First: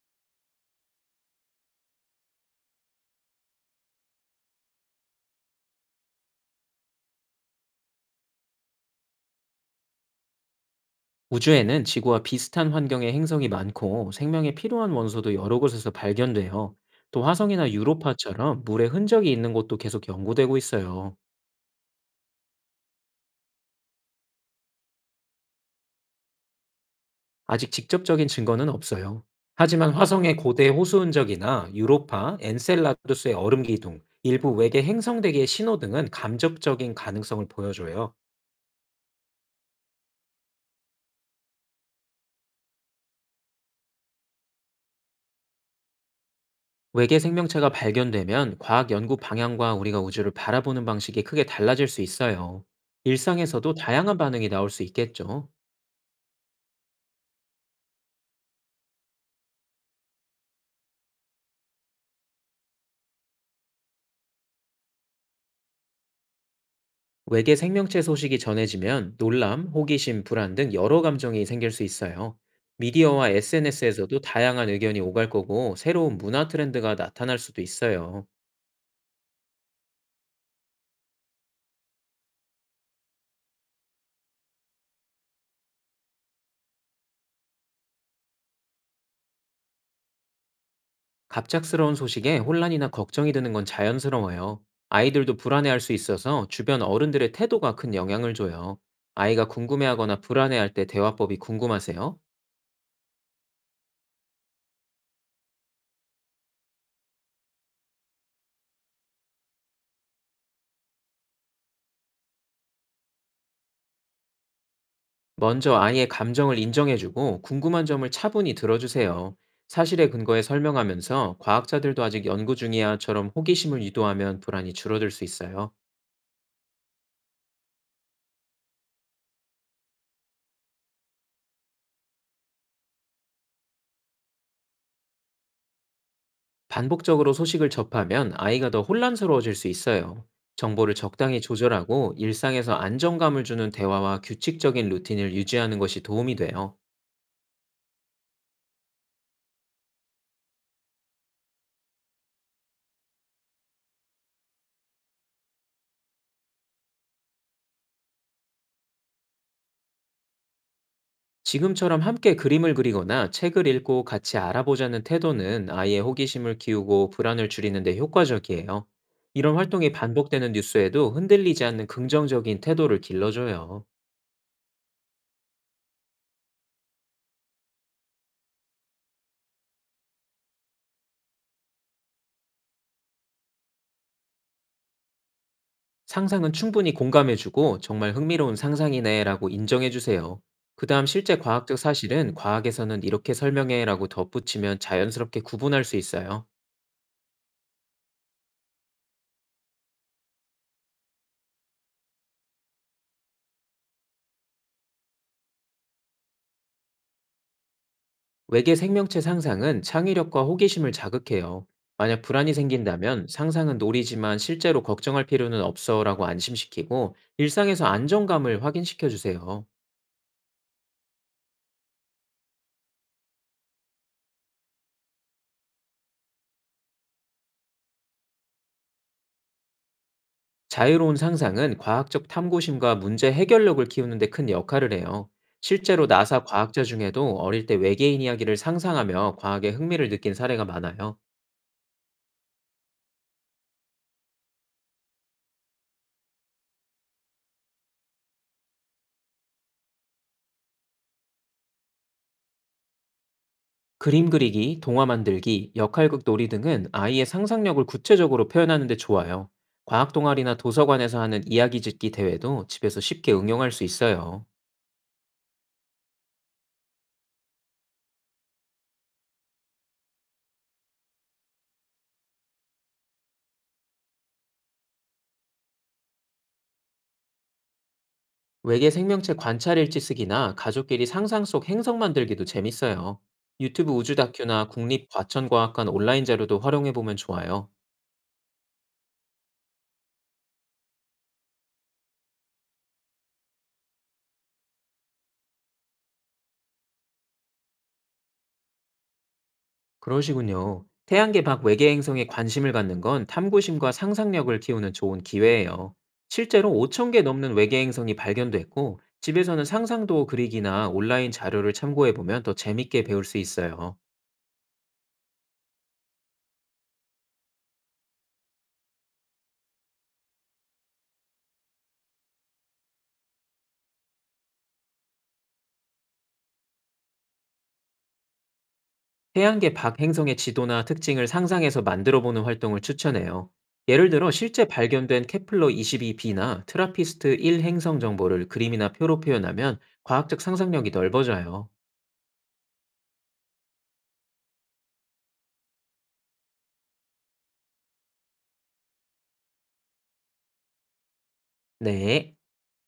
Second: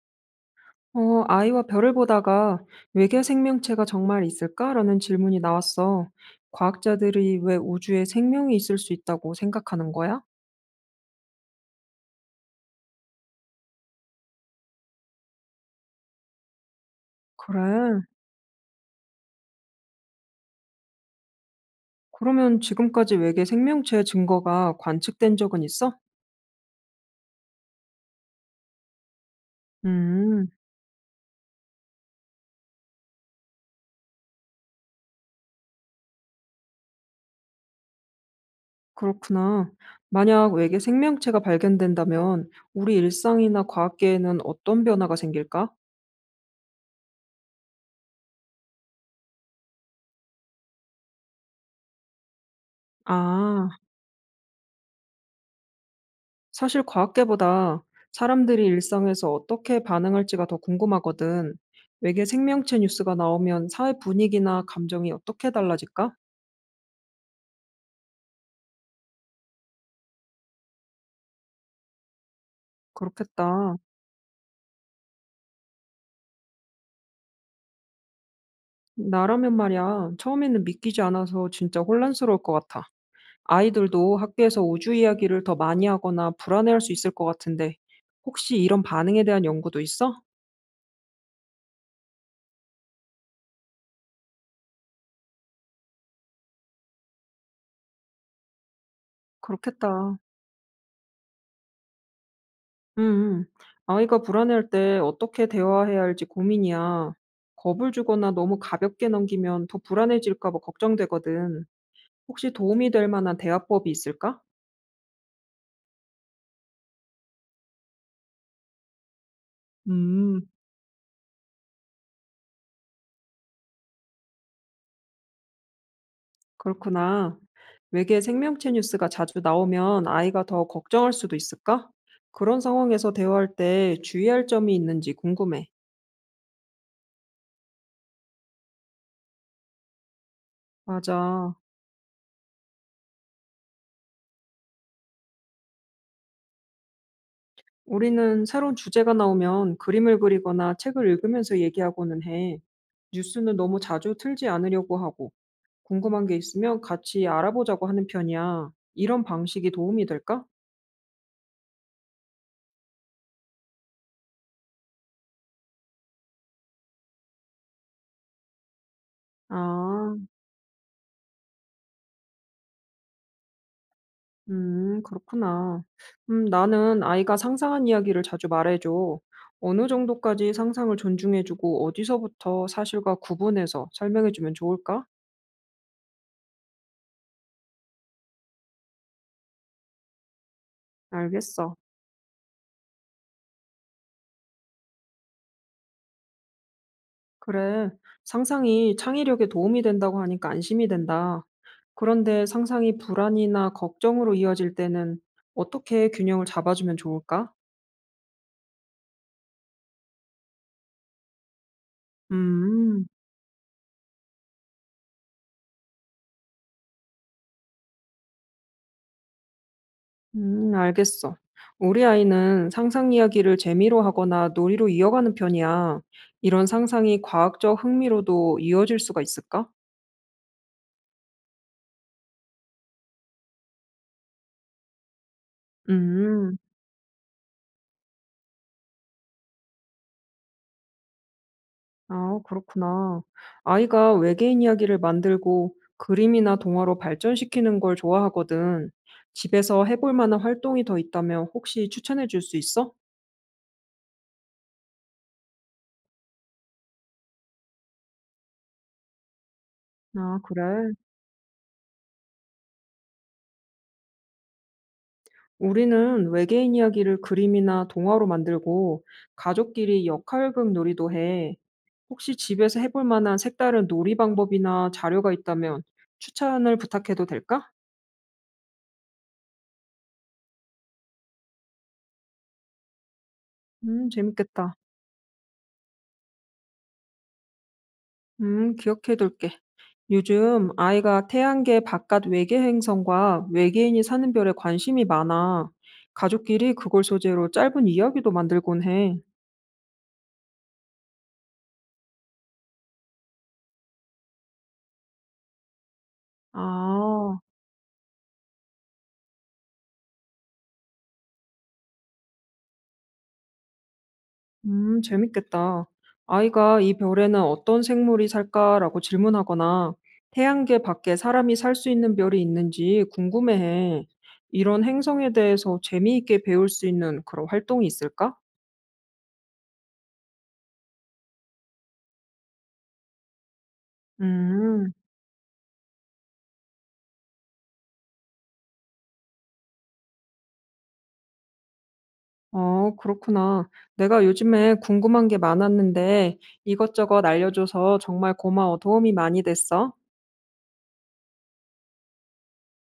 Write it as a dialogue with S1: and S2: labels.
S1: 아이와 별을 보다가 외계 생명체가 정말 있을까라는 질문이 나왔어. 과학자들이 왜 우주에 생명이 있을 수 있다고 생각하는 거야?
S2: 우주에는 지구와 비슷한 환경의 행성이 많고 생명에 필요한 원소도 여러 곳에서 발견돼요. 또 화성이나
S1: 그래.
S2: 유로파처럼 물의 흔적이 있는 곳도 계속 연구되고 있어요.
S1: 그러면 지금까지 외계 생명체의 증거가 관측된 적은 있어?
S2: 아직 직접적인 증거는 없어요. 하지만 화성의
S1: 음,
S2: 고대 호수 흔적이나 유로파, 엔셀라두스의 얼음 기둥, 일부 외계 행성 대기의 신호 등은 감접적인 가능성을 보여줘요.
S1: 그렇구나. 만약 외계 생명체가 발견된다면 우리 일상이나 과학계에는 어떤 변화가 생길까?
S2: 외계 생명체가 발견되면 과학 연구 방향과 우리가 우주를 바라보는 방식이 크게 달라질 수 있어요.
S1: 아.
S2: 일상에서도 다양한 반응이 나올 수 있겠죠.
S1: 사실 과학계보다 사람들이 일상에서 어떻게 반응할지가 더 궁금하거든. 외계 생명체 뉴스가 나오면 사회 분위기나 감정이 어떻게 달라질까?
S2: 외계 생명체 소식이 전해지면 놀람, 호기심, 불안 등 여러 감정이 생길 수 있어요. 미디어와
S1: 그렇겠다.
S2: SNS에서도 다양한 의견이 오갈 거고 새로운 문화 트렌드가 나타날 수도 있어요.
S1: 나라면 말이야. 처음에는 믿기지 않아서 진짜 혼란스러울 것 같아. 아이들도 학교에서 우주 이야기를 더 많이 하거나 불안해할 수 있을 것 같은데, 혹시 이런 반응에 대한 연구도 있어?
S2: 갑작스러운 소식에 혼란이나 걱정이 드는 건 자연스러워요. 아이들도 불안해할 수 있어서 주변 어른들의 태도가 큰 영향을 줘요. 아이가
S1: 그렇겠다.
S2: 궁금해하거나 불안해할 때 대화법이 궁금하세요?
S1: 음. 음. "아이가 불안해할 때 어떻게 대화해야 할지 고민이야. 겁을 주거나 너무 가볍게 넘기면 더 불안해질까 봐 걱정되거든. 혹시 도움이 될 만한 대화법이 있을까?"
S2: 먼저 아이의 감정을 인정해주고 궁금한 점을 차분히 들어주세요. 사실의 근거에
S1: 음.
S2: 설명하면서 과학자들도 아직 연구 중이야처럼 호기심을 유도하면 불안이 줄어들 수 있어요.
S1: 그렇구나. 외계 생명체 뉴스가 자주 나오면 아이가 더 걱정할 수도 있을까? 그런 상황에서 대화할 때 주의할 점이 있는지 궁금해.
S2: 반복적으로 소식을 접하면 아이가 더 혼란스러워질 수 있어요. 정보를 적당히
S1: 맞아.
S2: 조절하고 일상에서 안정감을 주는 대화와 규칙적인 루틴을 유지하는 것이 도움이 돼요.
S1: 우리는 새로운 주제가 나오면 그림을 그리거나 책을 읽으면서 얘기하고는 해. 뉴스는 너무 자주 틀지 않으려고 하고. 궁금한 게 있으면 같이 알아보자고 하는 편이야. 이런 방식이 도움이 될까?
S2: 지금처럼 함께 그림을 그리거나 책을 읽고 같이 알아보자는 태도는 아이의 호기심을 키우고 불안을 줄이는 데 효과적이에요. 이런 활동이
S1: 아,
S2: 반복되는 뉴스에도 흔들리지 않는 긍정적인 태도를 길러줘요.
S1: 그렇구나. 나는 아이가 상상한 이야기를 자주 말해줘. 어느 정도까지 상상을 존중해주고 어디서부터 사실과 구분해서 설명해주면 좋을까?
S2: 상상은 충분히 공감해주고 정말 흥미로운 상상이네라고 인정해주세요. 그다음 실제
S1: 알겠어.
S2: 과학적 사실은 과학에서는 이렇게 설명해라고 덧붙이면 자연스럽게 구분할 수 있어요.
S1: 그래. 상상이 창의력에 도움이 된다고 하니까 안심이 된다. 그런데 상상이 불안이나 걱정으로 이어질 때는 어떻게 균형을 잡아주면 좋을까?
S2: 외계 생명체 상상은 창의력과 호기심을 자극해요. 만약 불안이
S1: 음.
S2: 생긴다면 상상은 놀이지만 실제로 걱정할 필요는 없어라고 안심시키고 일상에서 안정감을 확인시켜 주세요.
S1: 알겠어. 우리 아이는 상상 이야기를 재미로 하거나 놀이로 이어가는 편이야. 이런 상상이 과학적 흥미로도 이어질 수가 있을까?
S2: 자유로운 상상은 과학적 탐구심과 문제 해결력을 키우는데 큰 역할을 해요. 실제로 나사
S1: 음,
S2: 과학자 중에도 어릴 때 외계인 이야기를 상상하며 과학에 흥미를 느낀 사례가 많아요.
S1: 그렇구나. 아이가 외계인 이야기를 만들고 그림이나 동화로 발전시키는 걸 좋아하거든. 집에서 해볼 만한 활동이 더 있다면 혹시 추천해 줄 수 있어?
S2: 그림 그리기, 동화 만들기, 역할극 놀이 등은 아이의 상상력을 구체적으로 표현하는 데 좋아요. 과학
S1: 아,
S2: 동아리나
S1: 그래.
S2: 도서관에서 하는 이야기 짓기 대회도 집에서 쉽게 응용할 수 있어요.
S1: 우리는 외계인 이야기를 그림이나 동화로 만들고 가족끼리 역할극 놀이도 해. 혹시 집에서 해볼 만한 색다른 놀이 방법이나 자료가 있다면 추천을 부탁해도 될까?
S2: 외계 생명체 관찰 일지 쓰기나 가족끼리 상상 속 행성 만들기도 재밌어요. 유튜브 우주 다큐나
S1: 재밌겠다.
S2: 국립과천과학관 온라인 자료도 활용해 보면 좋아요.
S1: 기억해둘게. 요즘 아이가 태양계 바깥 외계 행성과 외계인이 사는 별에 관심이 많아. 가족끼리 그걸 소재로 짧은 이야기도 만들곤 해.
S2: 그러시군요. 태양계 밖 외계 행성에 관심을 갖는 건 탐구심과 상상력을 키우는 좋은 기회예요. 실제로 5천 개
S1: 아.
S2: 넘는 외계 행성이 발견됐고, 집에서는 상상도 그리기나 온라인 자료를 참고해 보면 더 재밌게 배울 수 있어요.
S1: 재밌겠다. 아이가 이 별에는 어떤 생물이 살까라고 질문하거나 태양계 밖에 사람이 살 수 있는 별이 있는지 궁금해해. 이런 행성에 대해서 재미있게 배울 수 있는 그런 활동이 있을까?
S2: 태양계 밖 행성의 지도나 특징을 상상해서 만들어 보는 활동을 추천해요. 예를 들어 실제
S1: 음,
S2: 발견된 케플러 22b나 트라피스트 1 행성 정보를 그림이나 표로 표현하면 과학적 상상력이 넓어져요.
S1: 그렇구나. 내가 요즘에 궁금한 게 많았는데 이것저것 알려줘서 정말 고마워. 도움이 많이 됐어.
S2: 네.